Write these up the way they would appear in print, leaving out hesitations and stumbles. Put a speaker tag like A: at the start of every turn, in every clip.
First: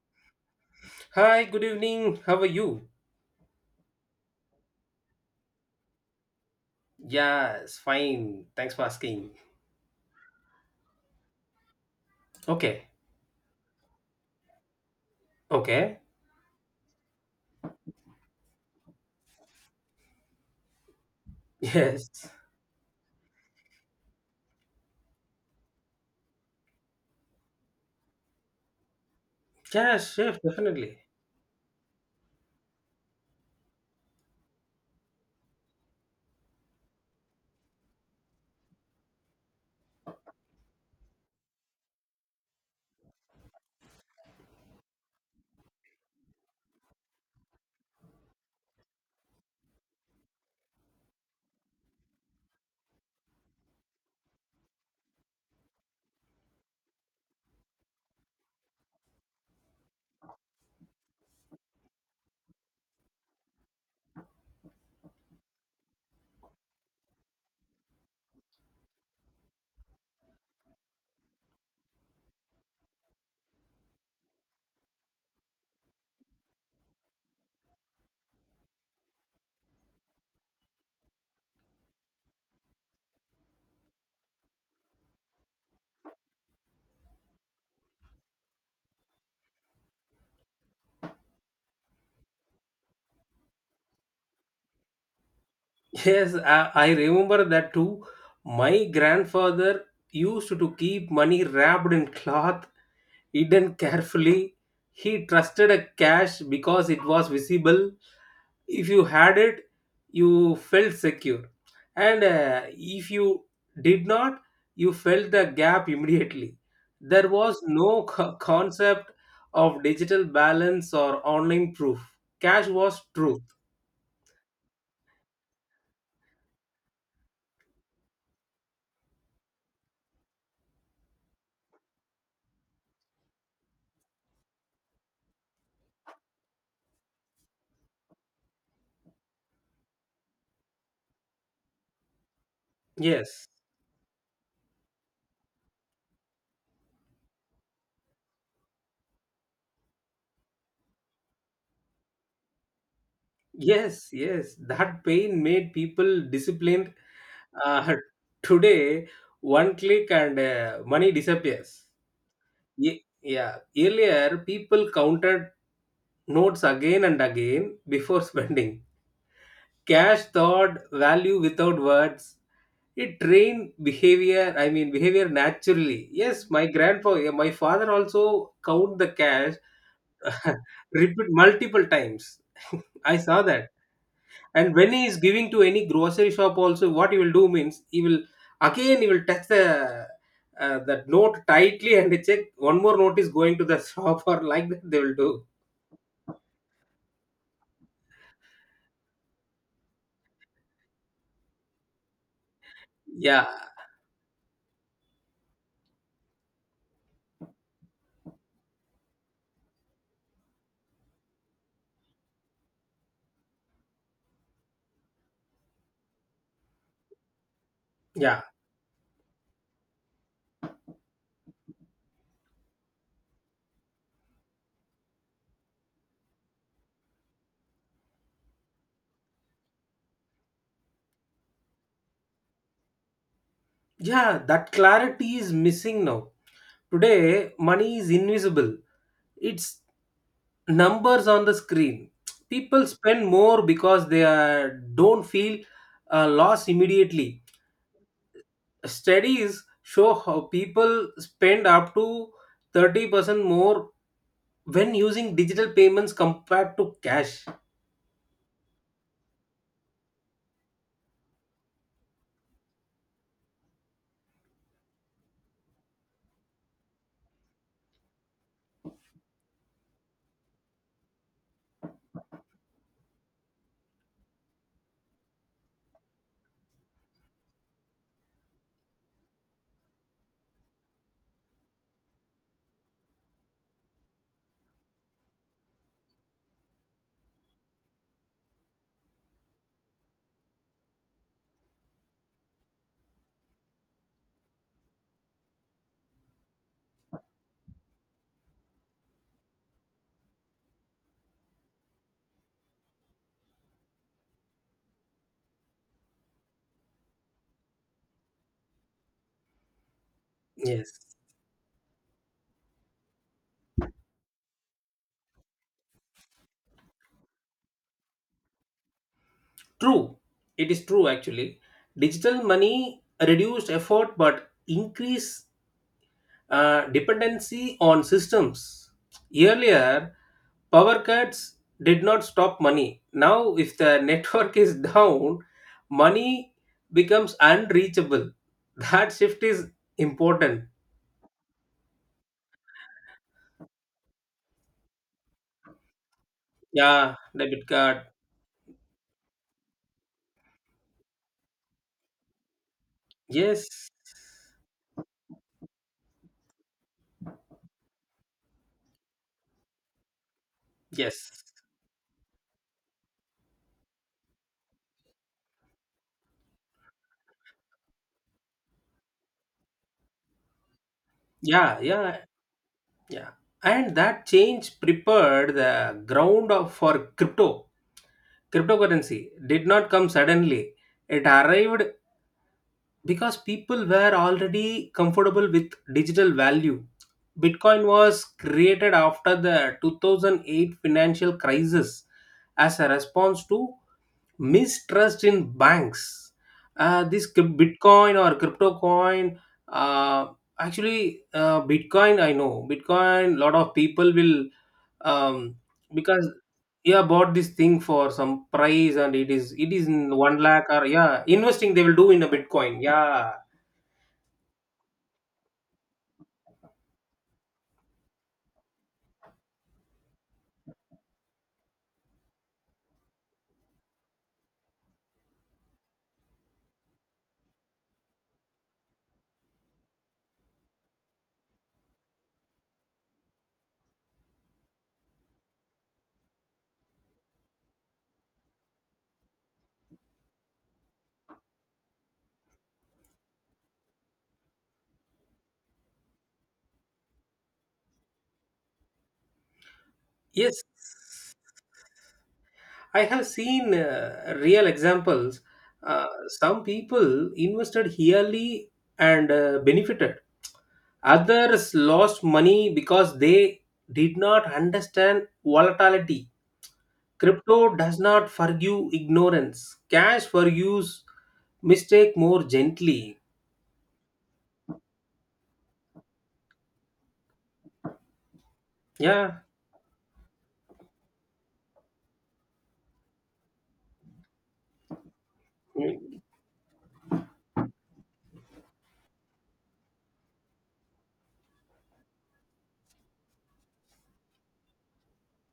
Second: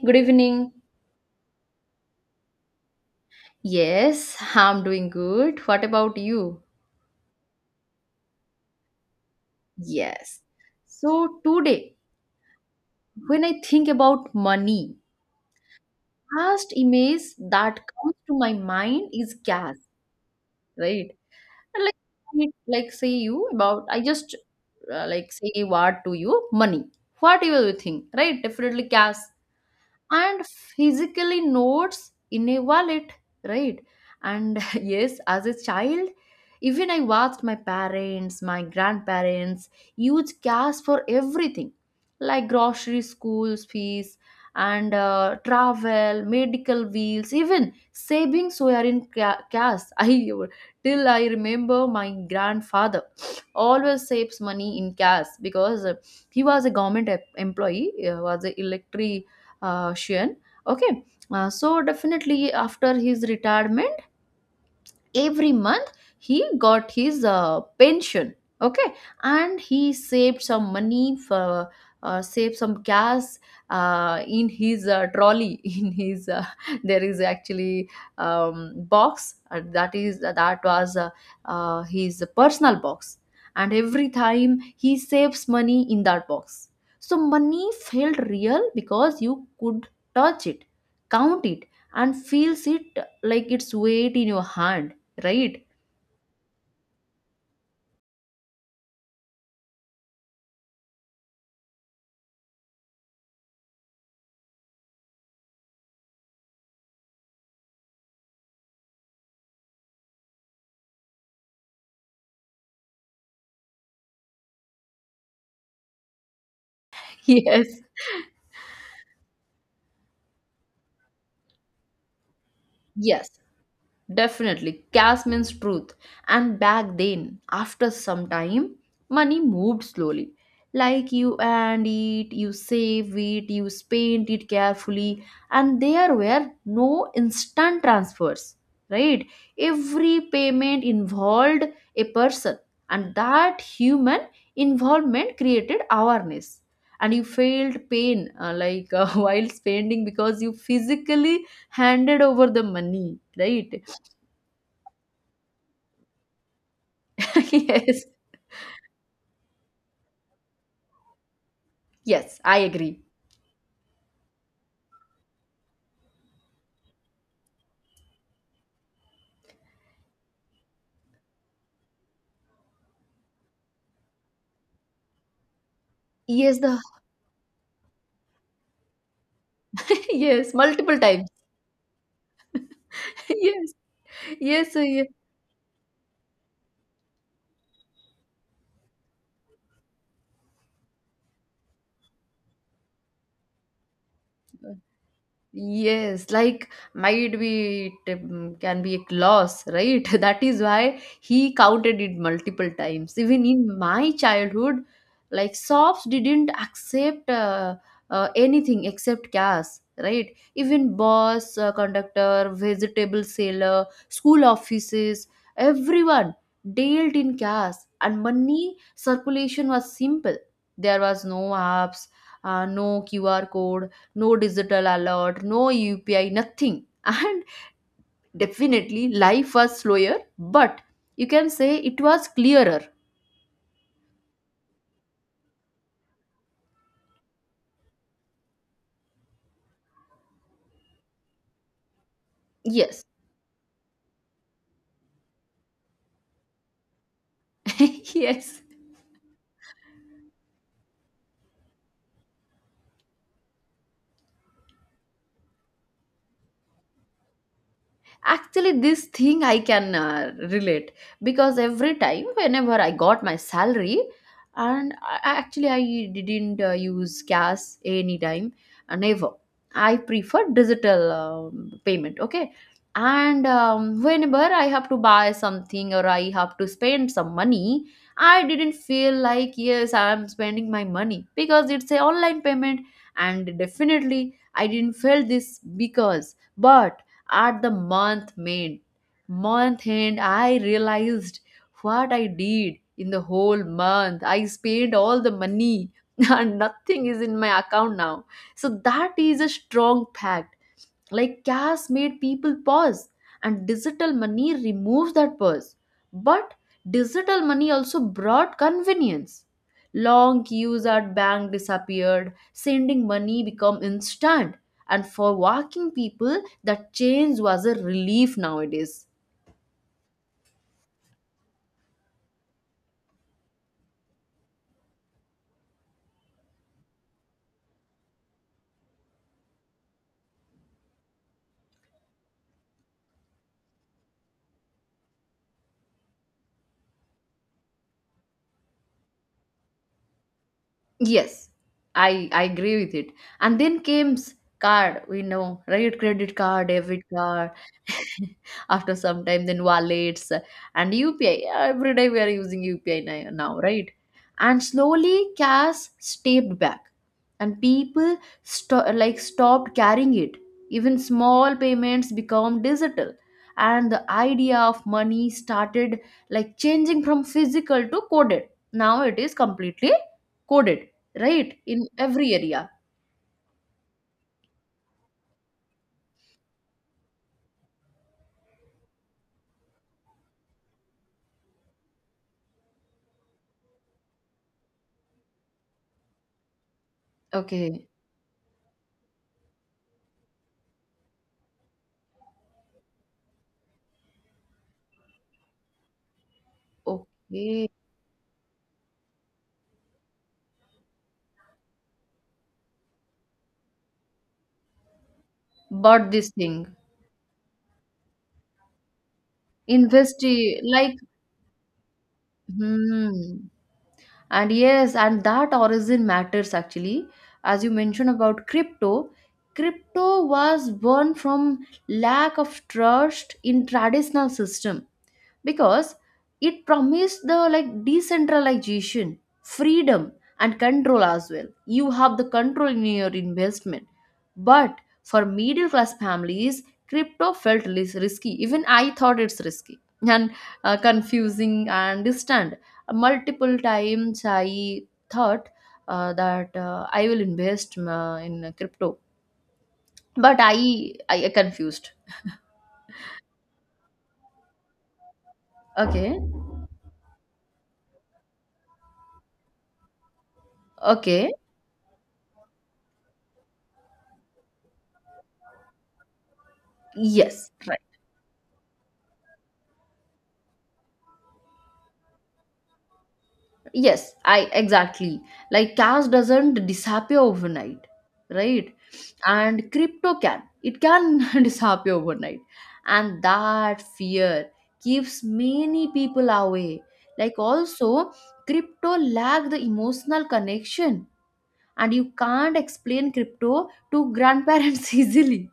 A: Good evening.
B: Hi, good evening. How are you?
A: Yes, I'm doing good. What about you?
B: Yes, fine. Thanks for asking.
A: Yes. So today,
B: Okay.
A: when I think about money,
B: Okay.
A: first image that comes to my mind is cash, right? And
B: Yes.
A: I- like say you about, I just like say what to you, money. What you will think, right? Definitely cash.
B: Yes, sure,
A: And
B: definitely.
A: physically notes in a wallet, right? And yes, as a child, even I watched my parents, my grandparents use cash for everything, like grocery, school fees, and travel, medical bills. Even savings were in cash. I till I remember my grandfather always saves money in cash because he was a government employee. Was a electric Sheehan. Okay, so definitely after his retirement, every month he got his pension, okay, and he saved some money for, saved some gas in his trolley. in his there is actually box that was his personal box. And every time he saves money in that box. So money felt real because you could touch it, count it, and feels it, like its weight in your hand, right?
B: Yes, I remember that too. My grandfather used to keep money wrapped in cloth, hidden carefully. He trusted a cash because it was visible. If you had it, you felt secure, and if you did not, you felt the gap immediately. There was
A: Yes.
B: no concept of digital balance or online proof. Cash was
A: Yes.
B: truth.
A: Definitely, cash means truth. And back then, after some time, money moved slowly. Like you earned it, you save it, you spend it carefully, and there were no instant transfers, right? Every payment involved a person, and
B: Yes,
A: that human involvement created awareness. And you felt pain, while spending because you physically handed over the money, right?
B: yes, yes, that pain made people disciplined. uh,
A: Yes,
B: today, one click and money disappears.
A: yes, I agree.
B: Yeah. Earlier, people counted notes again and again before spending. Cash thought value without words. It trained behavior, I mean, behavior naturally. Yes,
A: Yes,
B: my
A: the
B: grandpa, yeah, my father also count the cash,
A: yes, multiple
B: repeat
A: times.
B: multiple times. I saw that.
A: Yes, yes,
B: And
A: so
B: when
A: yeah.
B: he is giving to any grocery shop also, what he will do means he will again he will touch the, that note tightly and check one more note is going to the shop, or like that they will do.
A: Yes, like might be it can be a loss, right? That is why he counted it multiple times. Even
B: Yeah,
A: in my childhood, like shops didn't accept anything except cash, right? Even boss, conductor, vegetable seller, school offices, everyone dealt in cash, and
B: yeah,
A: money circulation was simple. There was no apps, no QR code, no digital alert, no UPI, nothing. And definitely life was slower, but you can say it was clearer.
B: yeah, that clarity is missing now. Today money is invisible. It's numbers on the screen. People
A: Yes,
B: spend more because they are, don't feel a loss immediately.
A: yes.
B: Studies show how people spend up to 30% more when using digital payments compared to cash.
A: Actually, this thing I can relate, because every time whenever I got my salary and actually I didn't use cash anytime, never. I prefer digital payment, okay. And whenever I have to buy something or I have to spend some money, I didn't feel like yes I'm spending my money because it's a online payment. And definitely I didn't feel this because, but at the month end, I realized what I did in the whole month. I spent all the money and nothing is in my account now. So that is a strong fact. Like cash made people pause, and digital money removes that pause. But digital money also brought convenience. Long queues
B: Yes.
A: at bank disappeared, sending money become instant, and for working people that change was a relief nowadays.
B: True. It is true actually. Digital money reduced effort but increased dependency on systems. Earlier, power cuts did not stop money. Now, if the network is down, money becomes unreachable. That shift is important.
A: Yes, I agree with it. And then came card, we know, right? Credit card, debit
B: Yeah,
A: card.
B: debit card.
A: After some time, then wallets and UPI. Every day we are using UPI now, right?
B: Yes,
A: And slowly, cash stepped back, and people stopped carrying it. Even
B: yes.
A: small payments become digital, and the idea of money started like changing from physical to coded. Now it is completely coded, right?
B: Yeah,
A: In
B: yeah,
A: every area.
B: yeah. And that change prepared the ground for crypto. Cryptocurrency did not come suddenly. It arrived because people were already comfortable with digital value. Bitcoin
A: Okay,
B: was created after the 2008 financial crisis as a response to mistrust in banks. This
A: okay.
B: Bitcoin or crypto coin, uh, Bitcoin, I know Bitcoin, lot of people will, um,
A: Bought
B: because
A: this thing.
B: yeah bought this thing for some price, and it is in
A: Invest
B: one
A: i-
B: lakh, or
A: like
B: yeah investing they will do in a bitcoin, yeah.
A: Hmm. And yes, and that origin matters actually. As you mentioned about crypto, crypto was born from lack of trust in traditional system because it promised the like decentralization, freedom, and control as well. You have the control in your investment. But for middle class families, crypto felt risky. Even I thought it's risky. And confusing and distant. Multiple times I thought that I will invest in crypto, but
B: Yes,
A: I confused.
B: I have seen real examples.
A: Okay,
B: Some people invested yearly and benefited.
A: okay.
B: Others lost money because they did not understand volatility.
A: Yes.
B: Crypto
A: Right.
B: does not forgive ignorance. Cash forgives mistake more gently.
A: Yes, I exactly. Like cash doesn't disappear overnight, right? And crypto can. It can disappear overnight. And that fear keeps many
B: Yeah.
A: people away. Like also, crypto lack the emotional connection, and you can't explain crypto to grandparents easily.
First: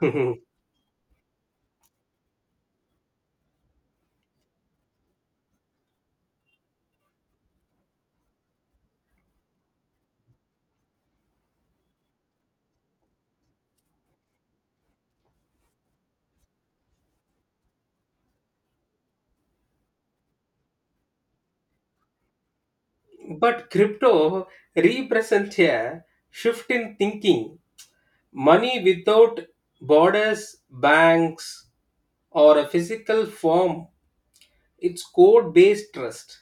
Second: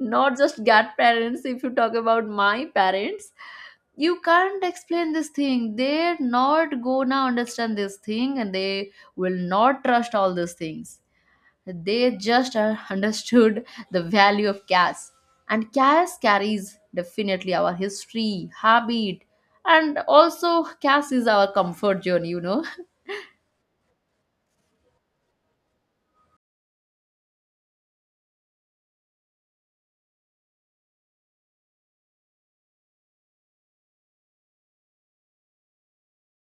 A: Not just grandparents, if you talk about my parents, you can't explain this thing. They're not gonna understand this thing, and they will not trust all these things. They just understood the value of cash, and cash carries definitely our history, habit, and also cash is our comfort zone, you know.
B: But crypto represents a shift in thinking. Money without borders, banks, or a physical form, it's code based trust.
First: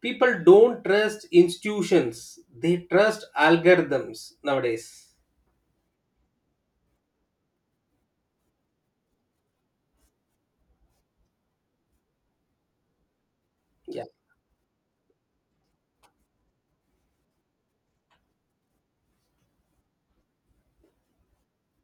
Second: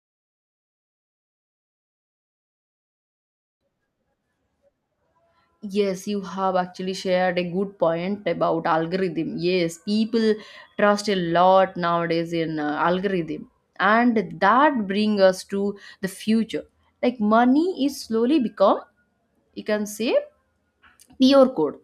B: People don't trust institutions, they trust algorithms nowadays.
A: Yes, you have actually shared a good point about algorithm. Yes, people trust a lot nowadays in algorithm,
B: Yeah,
A: and that bring us to the future. Like money is slowly become, you can say, QR code,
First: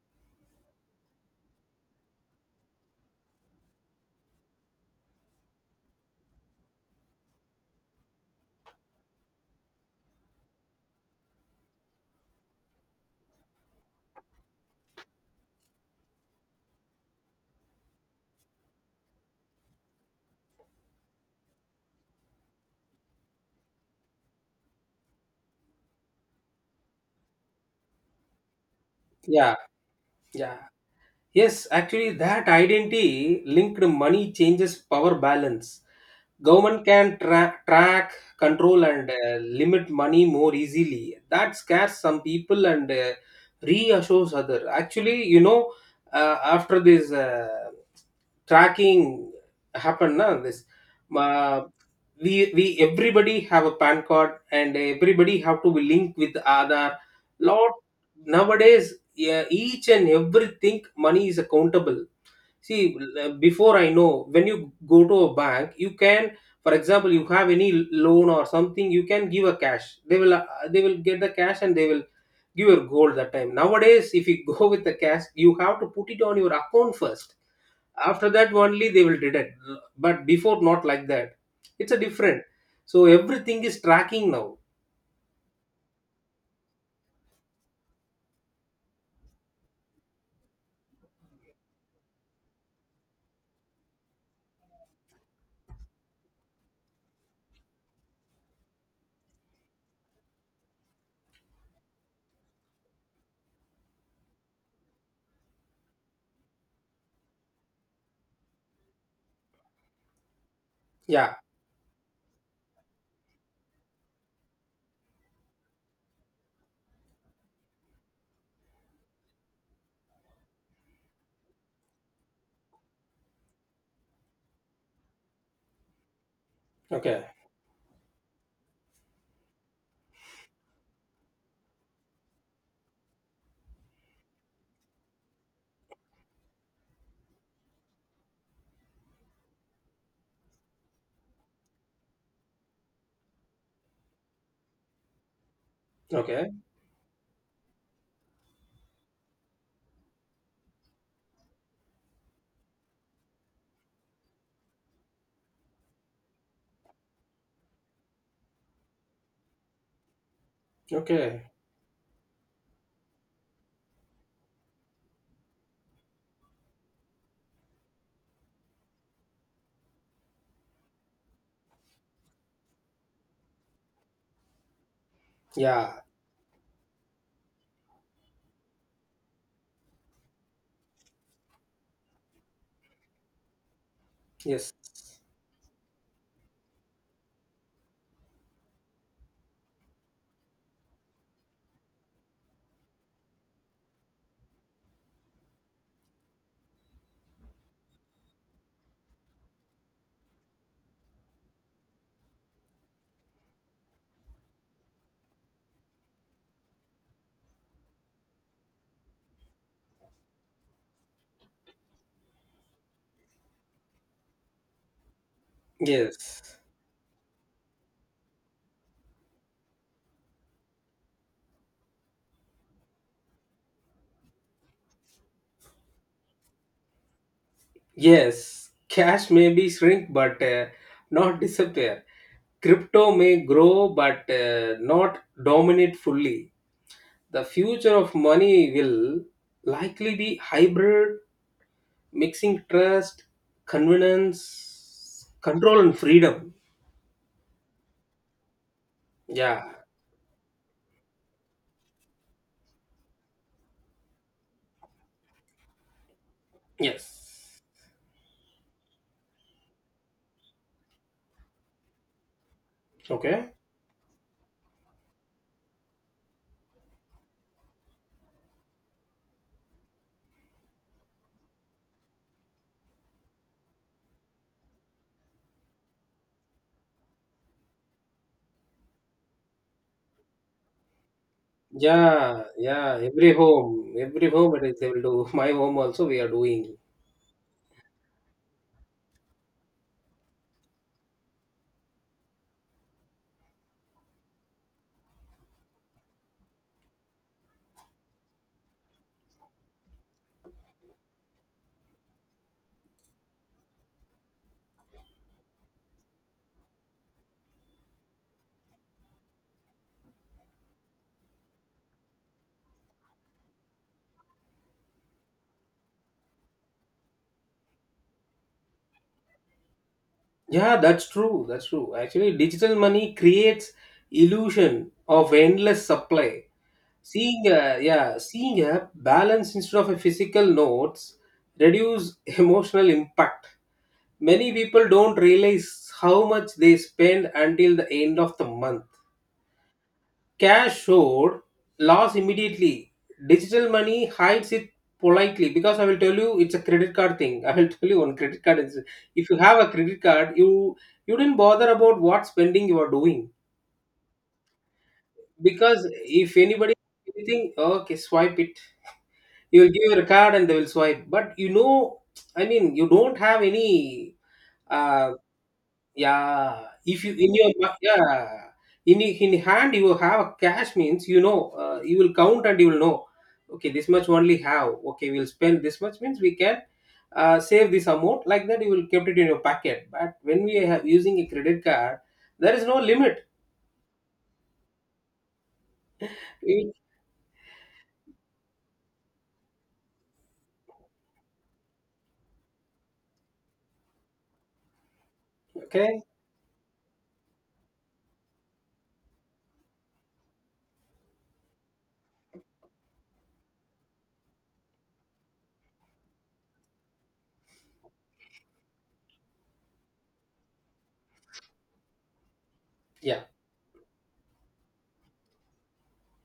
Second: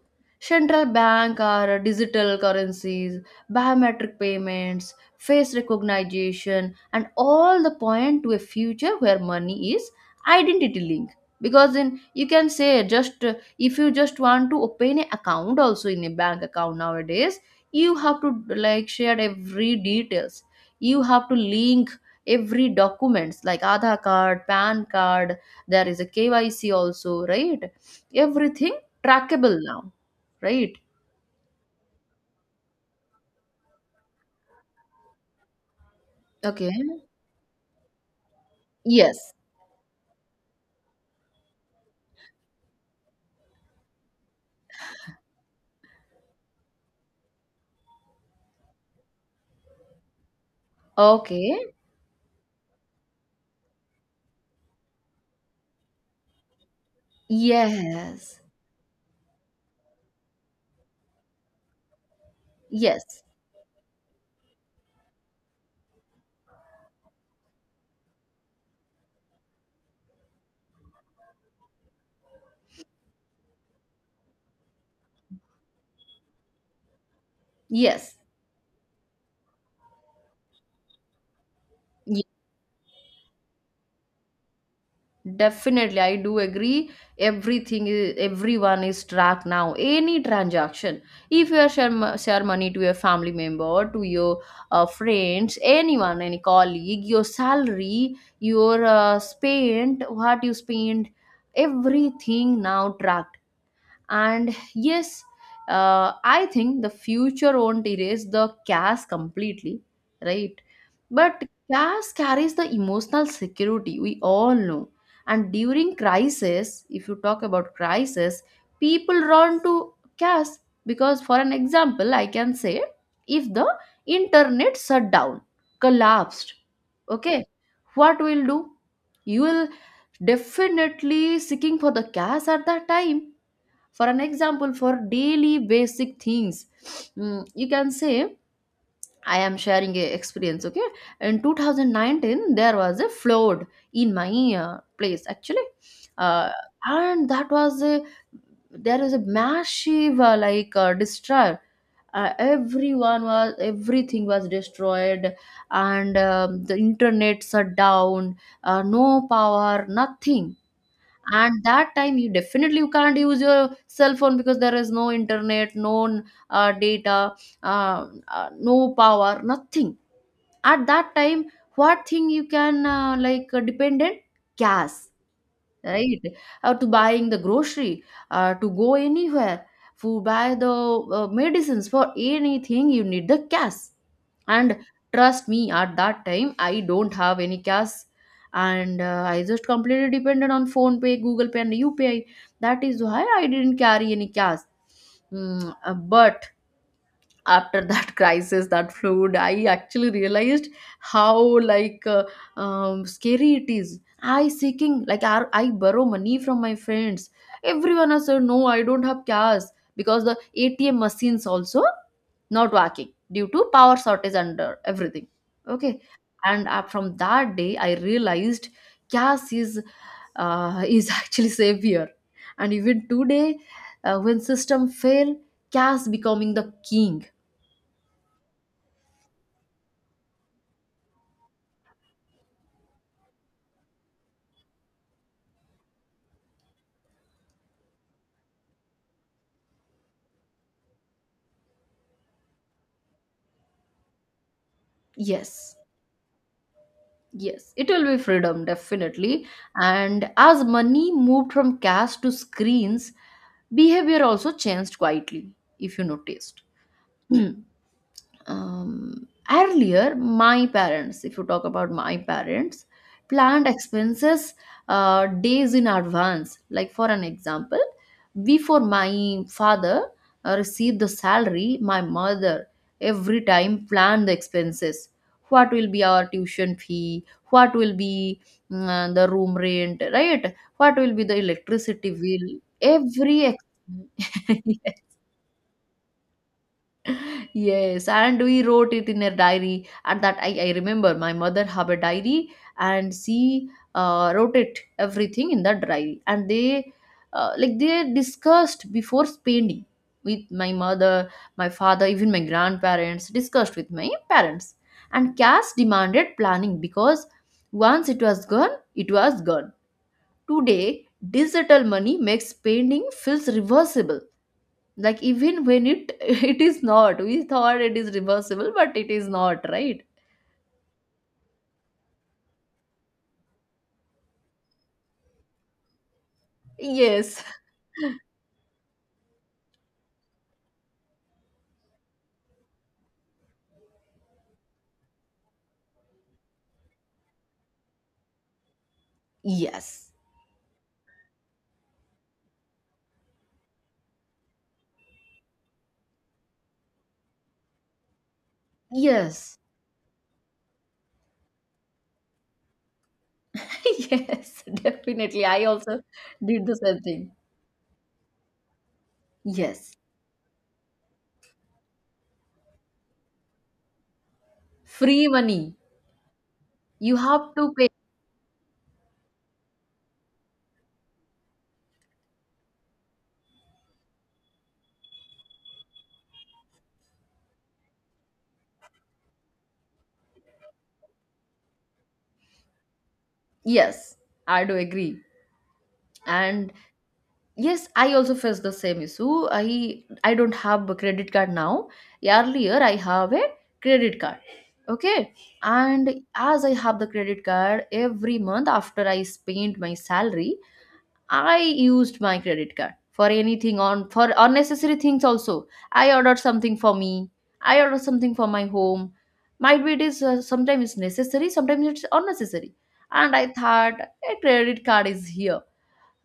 A: central bank or digital currencies, biometric payments, face recognition, and all the point to a future where money is identity link. Because in you can say just if you just want to open an account also in a bank account nowadays, you have to like share every details. You have to link every documents like Aadhaar card, PAN card. There is a KYC also, right? Everything
B: yeah,
A: trackable now,
B: yeah.
A: right?
B: Yes, actually, that identity linked money changes power balance.
A: Okay.
B: Government can track, control, and
A: Yes.
B: limit money more easily. That scares some people and reassures other, actually, after this tracking happened na, this, uh,
A: Okay.
B: we everybody have a PAN card, and everybody have to be linked with other lot
A: Yes.
B: nowadays. Yeah, each and everything money is accountable. See,
A: Yes.
B: before I know, when you go to a bank, you can, for example, you have any loan or something, you can give a cash. They will get the cash, and they will give your gold that time. Nowadays, if you go with the cash, you have to put it on your account first.
A: Yes.
B: After that, only they will deduct. But before, not like that. It's a
A: Ye-
B: different. So everything is tracking now.
A: Definitely, I do agree. Everything is everyone is tracked now. Any transaction, if you are share, share money to your family member, to your friends, anyone, any colleague, your salary, your spend, what you spend, everything now trackable. And yes, I think the future won't erase the cash completely, right?
B: Yeah.
A: But cash carries the emotional security we all know. And during crisis, if you talk about crisis, people run to cash because, for an example, I can say if the internet shut down, collapsed,
B: Okay.
A: okay, what we'll do? You will definitely seeking for the cash at that time, for an example, for daily basic things. You can say I am sharing a experience, okay. In 2019 there was a flood in my place actually. uh,
B: Okay.
A: and that was a there is a massive destroy. Everyone was everything was destroyed. And the internet shut down, no power, nothing.
B: Okay.
A: And that time you definitely you can't use your cell phone because there is no internet, no data, no power, nothing. At that time, what thing you can dependent? Gas,
B: Yeah.
A: right? To buying the grocery, to go anywhere, to buy the medicines, for anything you need the cash.
B: Yes.
A: And trust me, at that time I don't have any cash, and I just completely depended on phone pay, Google Pay, and UPI. That is why I didn't carry any cash. But after that crisis, that flood, I actually realized how like scary it is. I seeking like I borrow money from my friends. Everyone has said no, I don't have cash, because the ATM machines also not working due to power shortage under everything, okay.
B: Yes.
A: And from that day I realized cash is actually savior. And even today, when system fail, cash becoming the king.
B: Yes, cash may be shrink but not disappear. Crypto may grow but not dominate fully. The future of money will likely be hybrid, mixing trust, convenience,
A: Yes,
B: control, and freedom.
A: yes, it will be freedom, definitely.
B: Yeah,
A: And as money moved from cash to screens, behavior also changed quietly, if you noticed.
B: yes.
A: Earlier my parents, if you talk about my parents,
B: Okay.
A: planned expenses days in advance. Like for an example, before my father received the salary, my mother every time planned the expenses. What will be our tuition fee, what will be, the room rent, right, what will be the electricity
B: Yeah,
A: bill,
B: yeah.
A: every
B: Every home it is they will do. My home also we are doing.
A: Yes, and we wrote it in a diary. And that I remember my mother have a diary, and she wrote it everything in that diary. And they they discussed before spending with my mother, my father. Even my grandparents discussed with my parents. And cash demanded planning because once it was gone, it was gone. Today, digital money makes spending feels reversible, like even when it it is not. We thought it is reversible, but it is not, right?
B: Yeah, that's true. That's true. Actually, digital money creates illusion of endless supply.
A: Yes.
B: Yeah, seeing a balance instead of a physical notes reduce emotional impact. Many people don't realize how much they spend until the end of the month.
A: Yes.
B: Cash showed loss immediately. Digital money hides it politely because I will tell you it's a credit card thing. I will tell you on credit card. If you
A: Yes.
B: have a credit card, you didn't bother about what spending you are doing
A: Yes, definitely, I
B: because
A: also
B: if
A: did
B: anybody
A: the same thing.
B: anything, okay, swipe it. You will give
A: Yes,
B: your card and they will swipe, but I mean you don't have any um,
A: free money,
B: yeah, if you
A: you
B: in your
A: have to pay.
B: yeah in hand you have a cash means, you know, you will count and you will know, okay, this much only have, okay, we'll spend this much means we can save this amount, like that you will kept it in your pocket. But when we have using a credit card there is no limit.
A: Yes, I do agree. And
B: We-
A: yes, I also face the same issue. I don't have a credit card now. Earlier I have a credit card. Okay.
B: okay,
A: And as I have the credit card, every month after I spent my salary, I used my credit card for anything, on for unnecessary things also. I ordered something for me. I ordered something for my home. Might be it is, sometimes it's necessary, sometimes it's unnecessary.
B: yeah,
A: And I thought a credit card is here,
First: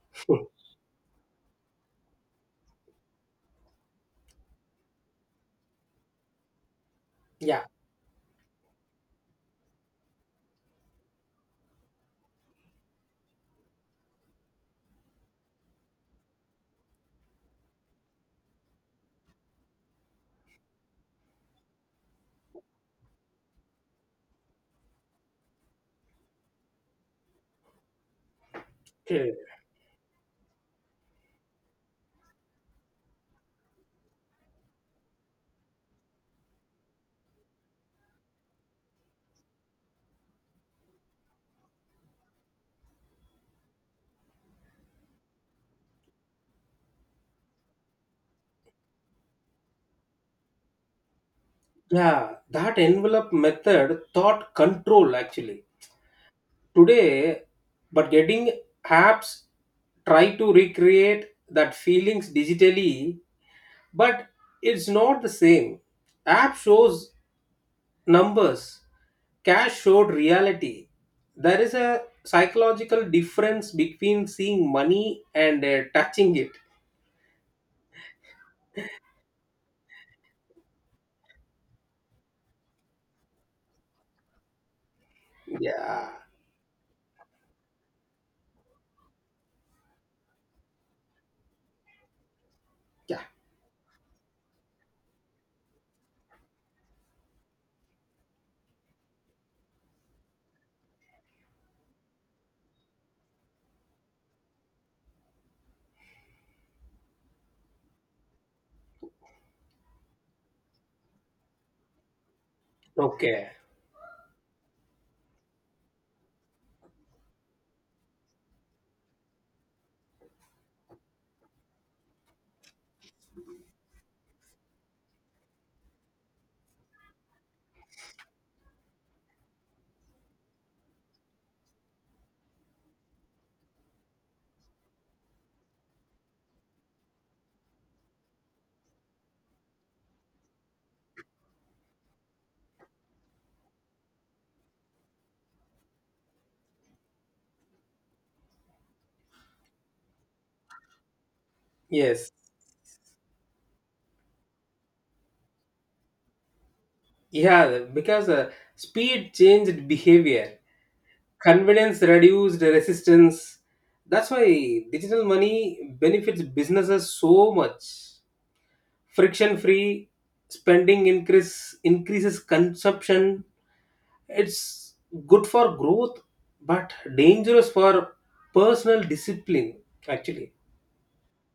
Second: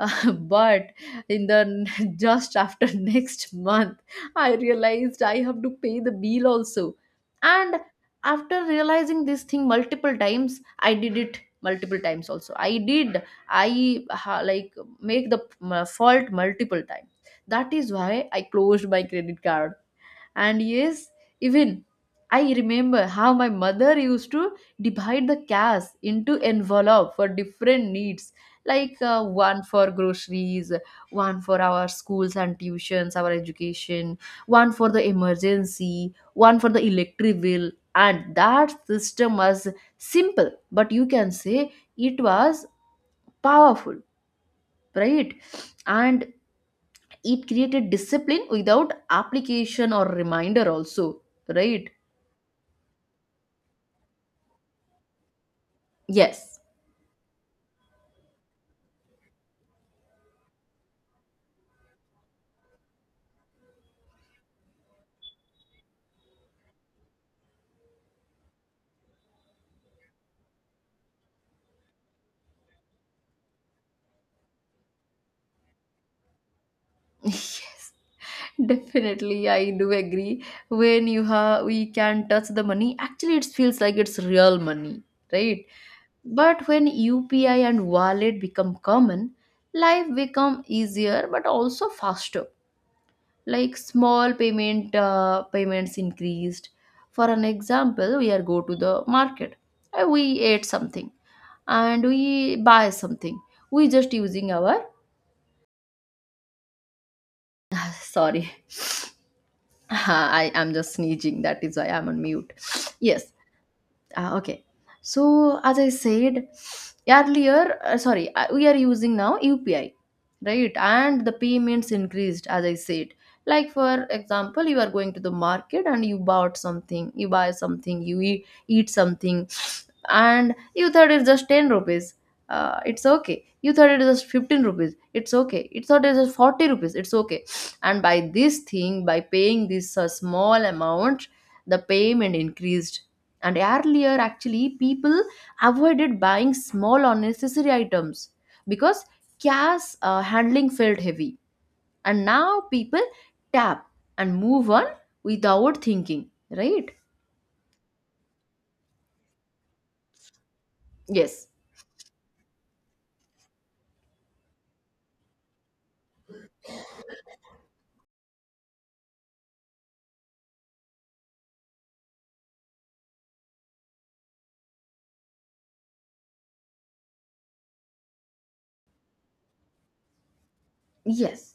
A: but in the just after next month I realized I have to pay the bill also.
B: yeah.
A: And after realizing this thing multiple times, I did it multiple times also, I did like make the fault multiple times. That is why I closed my credit card. And yes, even I remember how my mother used to divide the cash into envelope for different needs, like
B: Okay.
A: one for groceries, one for our schools and tuitions, our education, one for the emergency, one for the electric bill. And that system was simple, but you can say it was powerful, right? And it created discipline without application or reminder, also, right?
B: Yeah, that envelope method thought control actually.
A: Yes,
B: Today, but getting apps try to recreate that feelings digitally, but it's not the same. App shows numbers, cash showed reality. There is a psychological difference between seeing money and touching it.
A: yes, definitely. I do agree. When you have, we can touch the money. Actually, it feels like it's real money, right?
B: Yeah.
A: But when UPI and wallet become common, life become easier, but also faster.
B: Yeah.
A: Like small payment payments increased. For an example, we are go to the market. We ate something and we buy something. We just using our sorry I am just sneezing. That is why I'm on mute. Yes.
B: Okay.
A: Ah, okay. So as I said earlier, we are using now UPI, right? And the payments increased, as I said. Like for example, you are going to the market and you bought something, you buy something, you eat something, and you thought it's just 10 rupees. It's okay. You thought it's just 15 rupees. It's okay. You thought it's just 40 rupees. It's okay. And by this thing, by paying this small amount, the payment increased. And earlier, actually, people avoided buying small unnecessary items because cash handling felt heavy. And
B: Yes.
A: now people tap and move on without thinking, right?
B: Yeah. Because speed changed behavior.
A: Yes,
B: Convenience reduced resistance, that's why digital money benefits businesses so much. Friction free spending increases consumption. It's good for growth but dangerous for personal discipline actually.
A: yes.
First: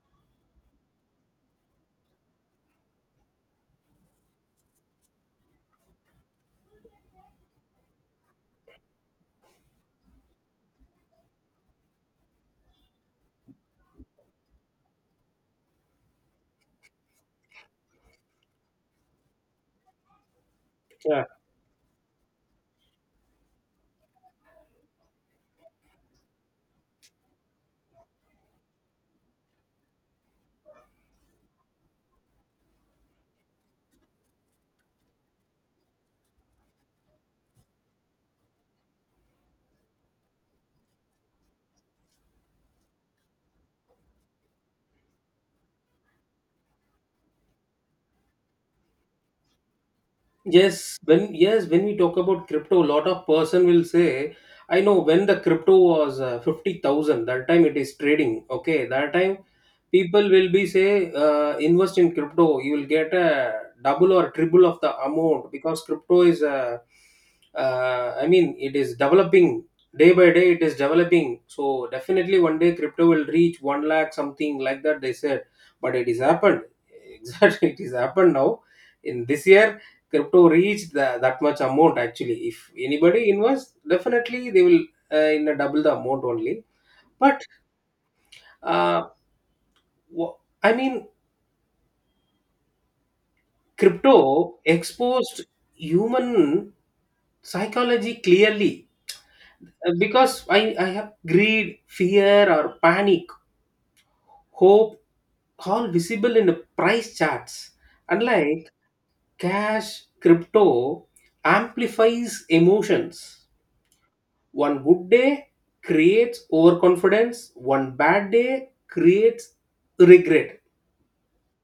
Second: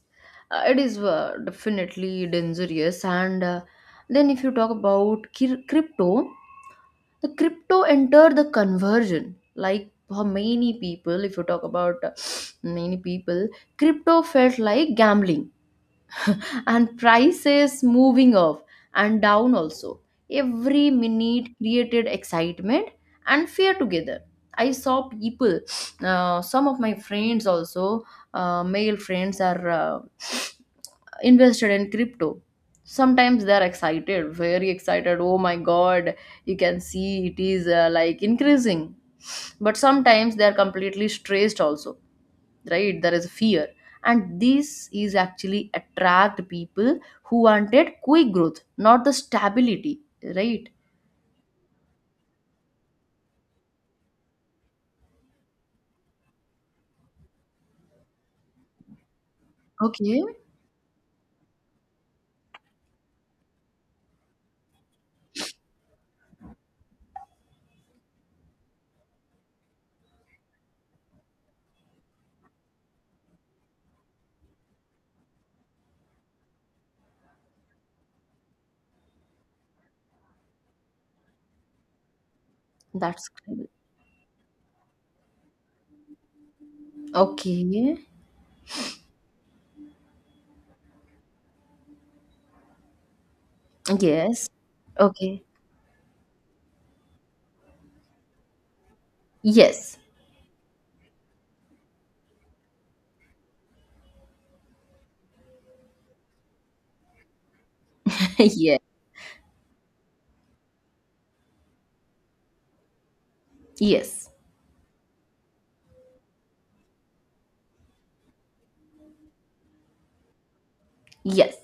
A: It is definitely dangerous. And then, if you talk about crypto, the crypto entered the conversion. Like for many people, if you talk about many people, crypto felt like gambling and prices moving up and down also. Every minute created excitement and fear together. I saw people, some of my friends also, male friends are invested in crypto. Sometimes they are excited, very excited. Oh my god, you can see it is like increasing. But sometimes they are completely stressed also, right? There is fear, and this is actually attract people who wanted quick growth, not the stability, right?
B: Yes, when we talk about crypto, a lot of person will say, I know when the crypto was 50,000, that time it is trading. Okay, that time
A: Okay,
B: people will be say, invest in crypto, you will get a double or triple of the amount because crypto is, I mean, it is developing day by day, it is developing. So definitely one day crypto will reach 1 lakh, something like that, they said. But it is happened. Exactly, it is happened now, in this year crypto reach the, that much amount, actually if
A: that's
B: anybody
A: great.
B: invests definitely they will in a double the amount only. But
A: Okay.
B: uh, wh- I mean,
A: Yes.
B: crypto
A: Okay.
B: exposed human psychology clearly. Uh,
A: Yes.
B: because I, I have greed, fear or panic, hope, all visible in the price charts, unlike
A: Yeah.
B: cash. Crypto amplifies emotions.
A: Yes,
B: One good day creates overconfidence, one bad day creates regret.
A: yes.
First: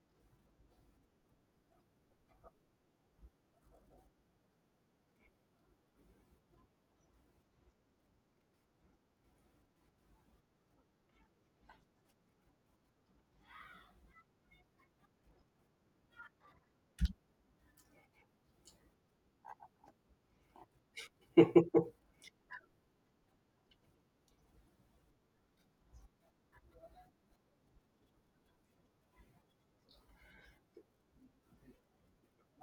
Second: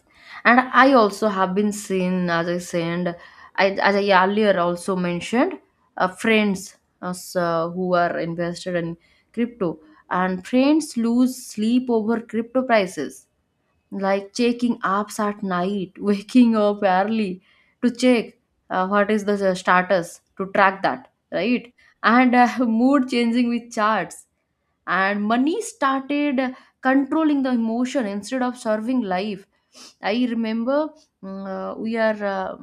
A: And I also have been seen, as I said, as I earlier also mentioned, friends as, who are invested in crypto, and friends lose sleep over crypto prices, like checking apps at night, waking up early to check what is the status, to track that, right? And mood changing with charts, and money started controlling the emotion instead of serving life. I remember mm, we are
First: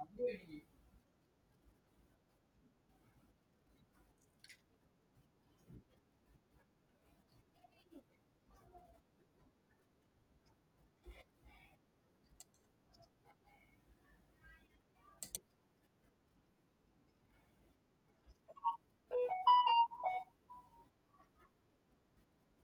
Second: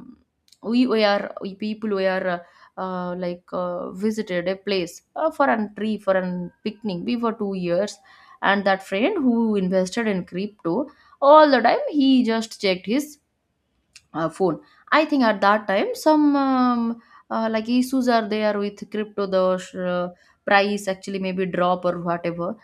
A: we are we people, we are like visited a place for a tree for an picnic before 2 years. And that friend who invested in crypto, all the time he just checked his phone. I think at that time some like issues are there with crypto, the uh, price actually maybe drop or whatever.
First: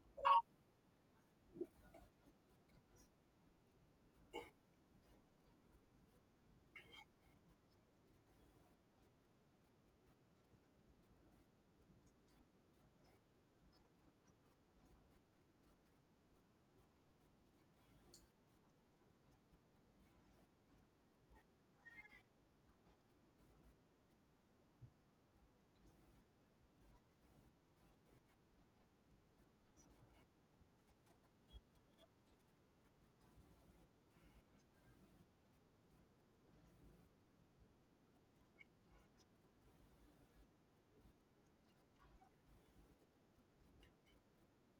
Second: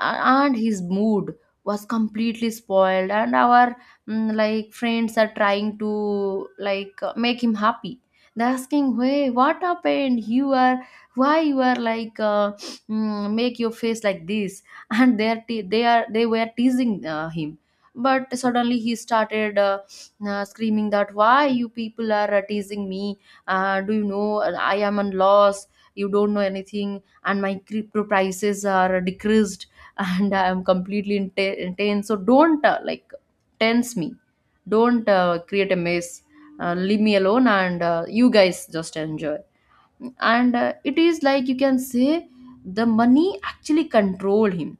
A: And his mood was completely spoiled, and our like friends are trying to like make him happy. They're asking, hey, what happened, you are, why you are like, make your face like this? And they're te- they are they were teasing him. But suddenly he started screaming that why you people are teasing me, do you know I am on loss, you don't know anything, and my crypto prices are decreased. And I am completely intense, so don't like tense me, don't create a mess, leave me alone, and you guys just enjoy. And it is like you can say the money actually control him,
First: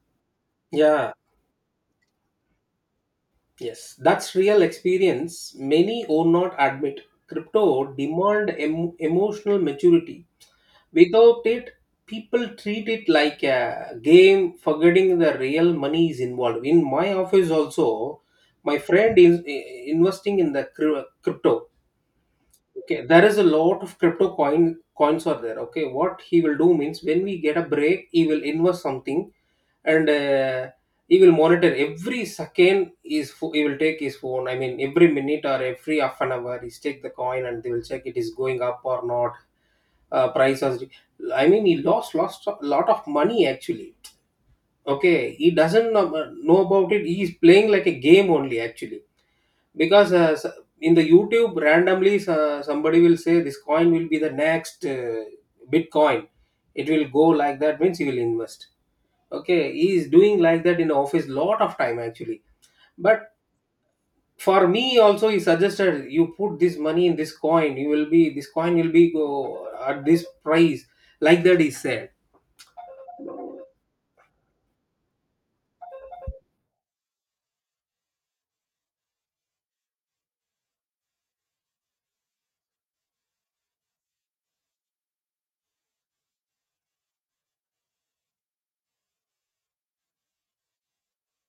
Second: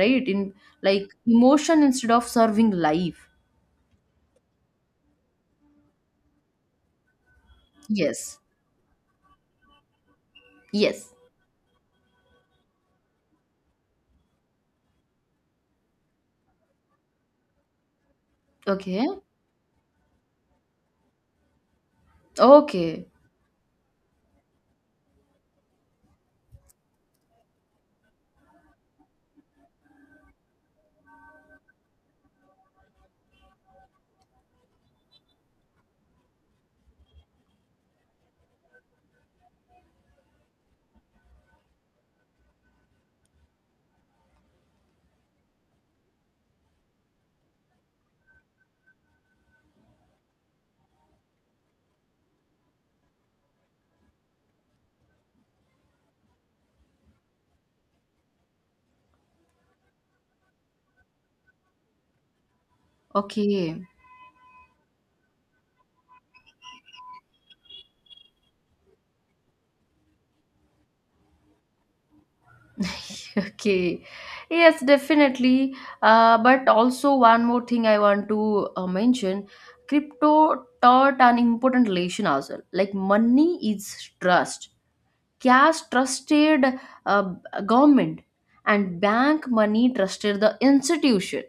A: right? in Like
B: Yeah,
A: emotion instead of serving life.
B: yes, that's real experience. Many or not admit. Crypto
A: Yes,
B: demand emotional maturity.
A: yes.
B: Without it, people treat it like a game, forgetting the real money is involved. In my office also, my
A: Okay.
B: friend is investing in the crypto. Okay,
A: Okay.
B: there is a lot of crypto coins are there. Okay, what he will do means when we get a break he will invest something, and he will monitor every second. He will take his phone, I mean, every minute or every half an hour he's take the coin and they will check it is going up or not. Price has I mean, he lost a lot of money actually. Okay, he doesn't know about it. He is playing like a game only actually because in the YouTube randomly somebody will say this coin will be the next bitcoin, it will go like that means you will invest. Okay, he is doing like that in office lot of time actually. But
A: Okay.
B: for me also he suggested you put this money in this coin, you will be this coin will be go at this price, like that he said.
A: Okay. Yes, definitely. But also one more thing I want to mention, crypto taught an important lesson as well. Like money is trust. Cash trusted uh, government, and bank money trusted the institution.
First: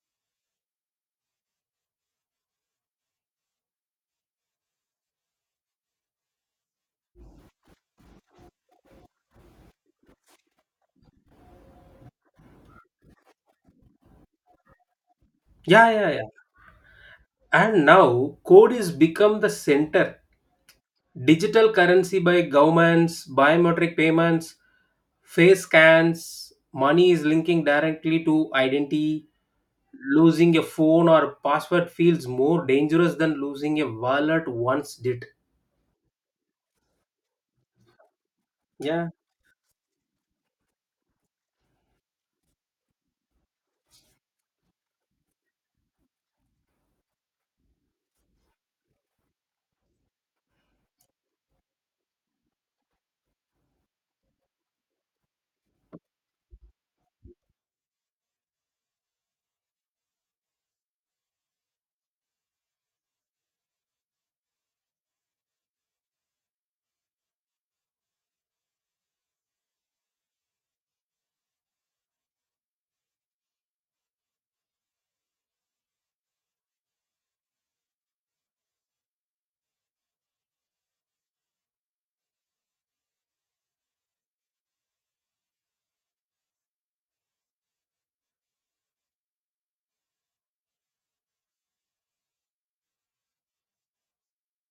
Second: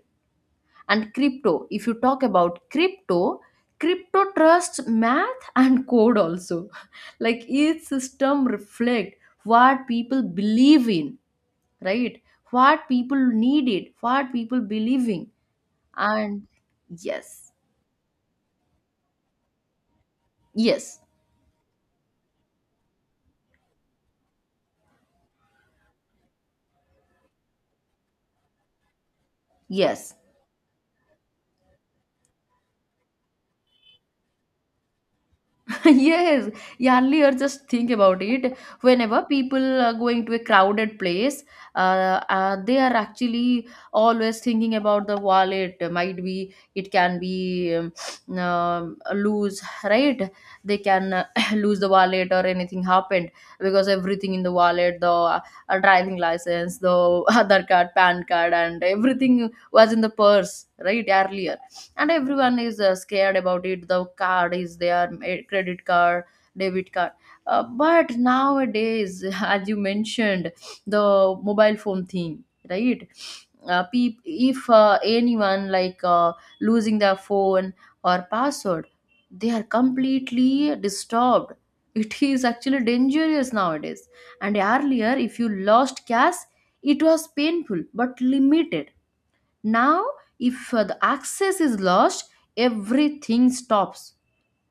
A: And crypto, if you talk about crypto, crypto trusts math and code also. Like each system reflect what people believe in, right? What people need it, what people believing.
B: Yeah, yeah, yeah.
A: And yes,
B: And now code is become the center.
A: yes,
B: Digital currency by governments, biometric payments, face scans, money is linking directly to identity.
A: yes.
B: Losing a phone or password feels more dangerous than losing a wallet once did.
A: Yes, earlier just think about it.
B: Yeah,
A: Whenever people are going to a crowded place, they are actually always thinking about the wallet. Might be it can be lose, right? They can lose the wallet or anything happened because everything in the wallet, the driving license, the other card, PAN card, and everything was in the purse, right? Earlier, and everyone is scared about it, the card is there, eh, credit card, debit card. But nowadays, as you mentioned, the mobile phone thing, right? If anyone like losing their phone or password, they are completely disturbed. It is actually dangerous nowadays. And earlier if you lost cash, it was painful but limited. Now, if the access is lost, everything stops,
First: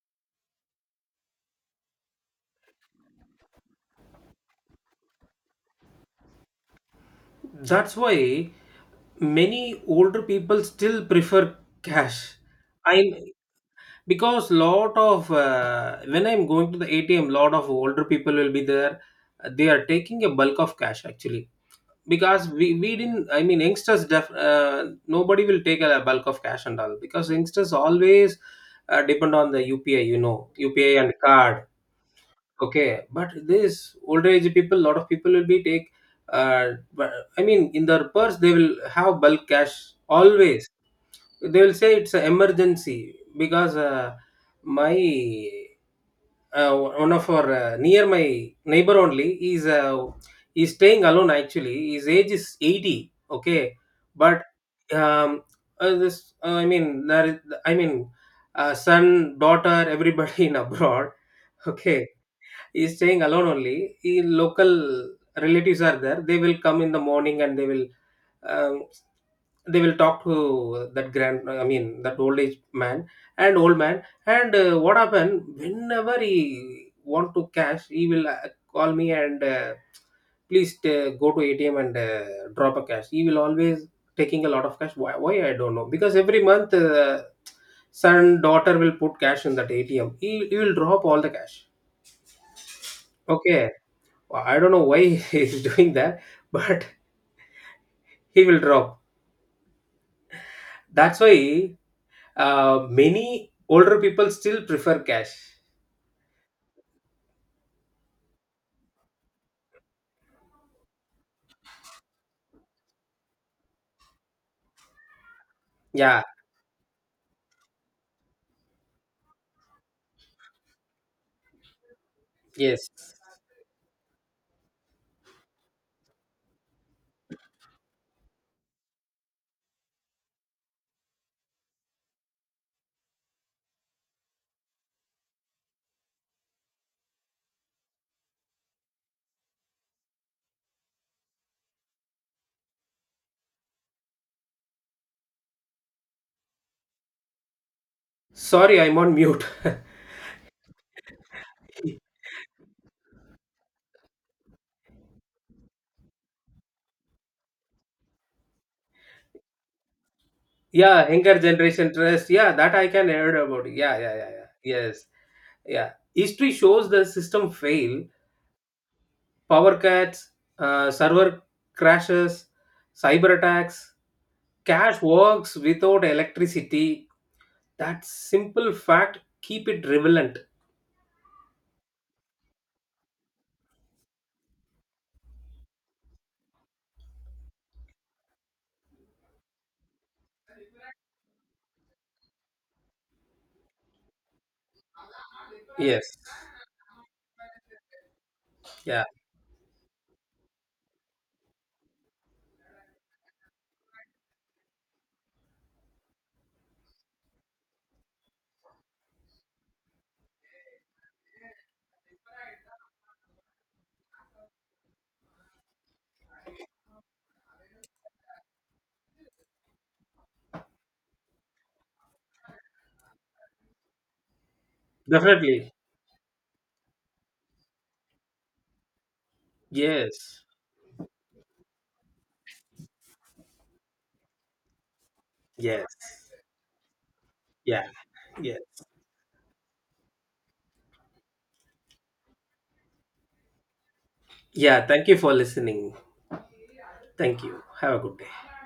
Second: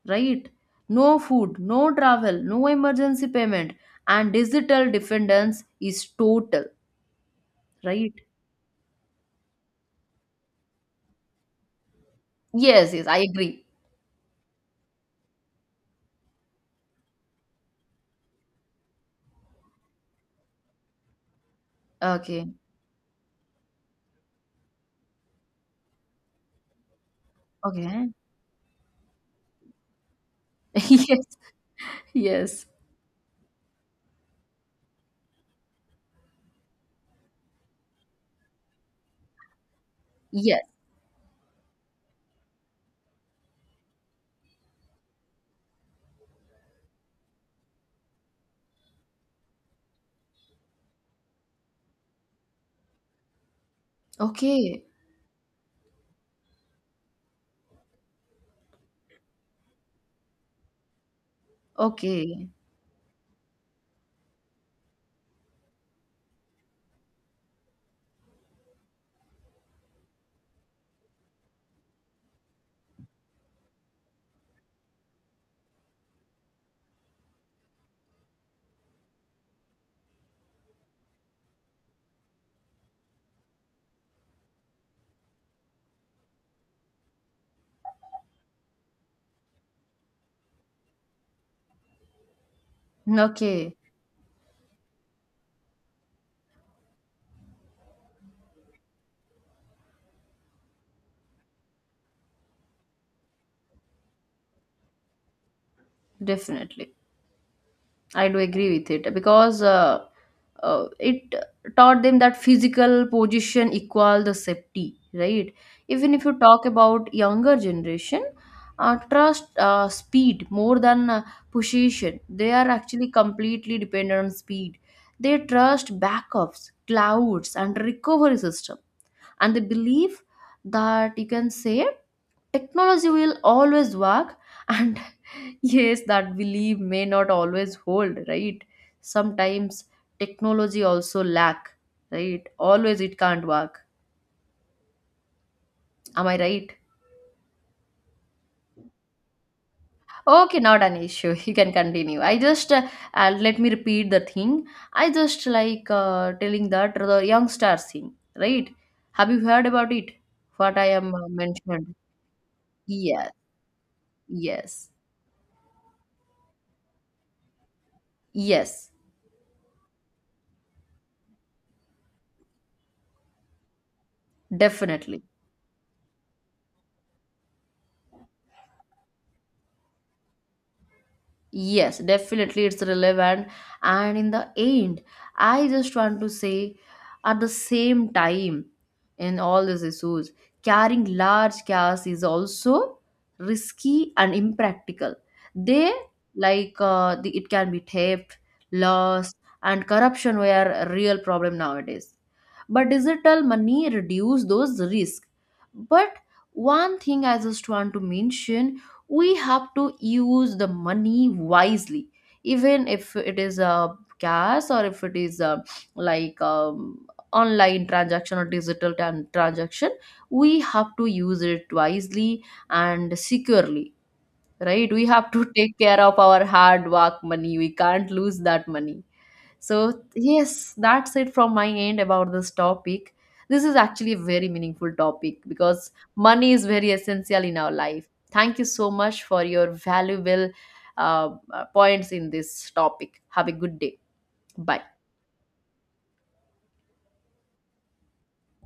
A: right? No food, no travel, no emergency payment. And digital dependence is total,
B: that's
A: right?
B: why many older people still prefer cash.
A: Yes,
B: I
A: yes, I agree.
B: Because lot of when I'm going to the ATM, lot of older people will be there. They are taking a bulk of cash actually
A: Okay.
B: because we didn't, I mean youngsters, nobody will take a bulk of cash and all because youngsters
A: Okay.
B: always depend on the upi you know upi and
A: Yes,
B: card.
A: yes,
B: Okay, but this older age people, lot of people will be take, uh, but, I mean, in their purse they will have bulk cash
A: yes.
B: always. They will say it's an emergency because my one of our near my neighbor only, he's staying alone, actually his age is 80. Okay, but
A: Okay.
B: um this, I mean there is, I mean son daughter everybody in abroad. Okay.
A: Okay.
B: He's staying alone only. Local relatives are there. They will come in the morning, and um, they will talk to that grand I mean that old age man and old man, and what happened, whenever he want to cash he will call me, and please go to ATM and drop a cash. He will always taking a lot of cash. Why, I don't know. Because every month son daughter will put cash in that ATM, he will drop all the cash. Okay.
A: Okay.
B: I don't know why he's doing that, but he will drop. That's why many older people still prefer cash.
A: Definitely, I do agree with it because it taught them that physical position equal the safety, right? Even
B: Yeah,
A: if you talk about younger generation, trust speed more than position. They are actually
B: yes.
A: completely dependent on speed. They trust backups, clouds, and recovery system, and they believe that, you can say, technology will always work. And yes, that belief may not always hold, right? Sometimes technology also lack, right? Always it can't work. Am I right?
B: Sorry, I'm on mute.
A: Okay, not an issue. You can continue. I just let me repeat the thing. I just like telling that the youngster thing, right? Have you heard about it? What I
B: yeah,
A: am
B: younger generation
A: mentioned?
B: trust. Yeah, that I can
A: Yes,
B: heard about. Yeah, yeah, yeah, yeah.
A: yes,
B: Yes, yeah. History shows the system fail.
A: yes,
B: Power cuts, server crashes, cyber attacks. Cash
A: definitely.
B: works without electricity. That simple fact keep it relevant.
A: Yes, definitely it's relevant. And in the end, I just want to say, at the same time, in all these issues, carrying large cash is also risky and impractical. They
B: Yes.
A: like the, it can be theft,
B: Yeah.
A: loss, and corruption were a real problem nowadays. But digital money reduce those risks. But one thing I just want to mention, we have to use the money wisely, even if it is a cash or if it is a, like online transaction or digital transaction, we have to use it wisely and securely, right? We have to
B: Definitely.
A: take care of our hard work money, we can't lose that money. So,
B: Yes.
A: yes, that's it from my end about this topic. This is actually a very meaningful topic
B: Yes.
A: because money is very essential in our
B: Yeah.
A: life. Thank
B: Yes.
A: you so much for your valuable points in this topic. Have a good day. Bye.
B: Yeah. Thank you for listening. Thank you. Have a good day.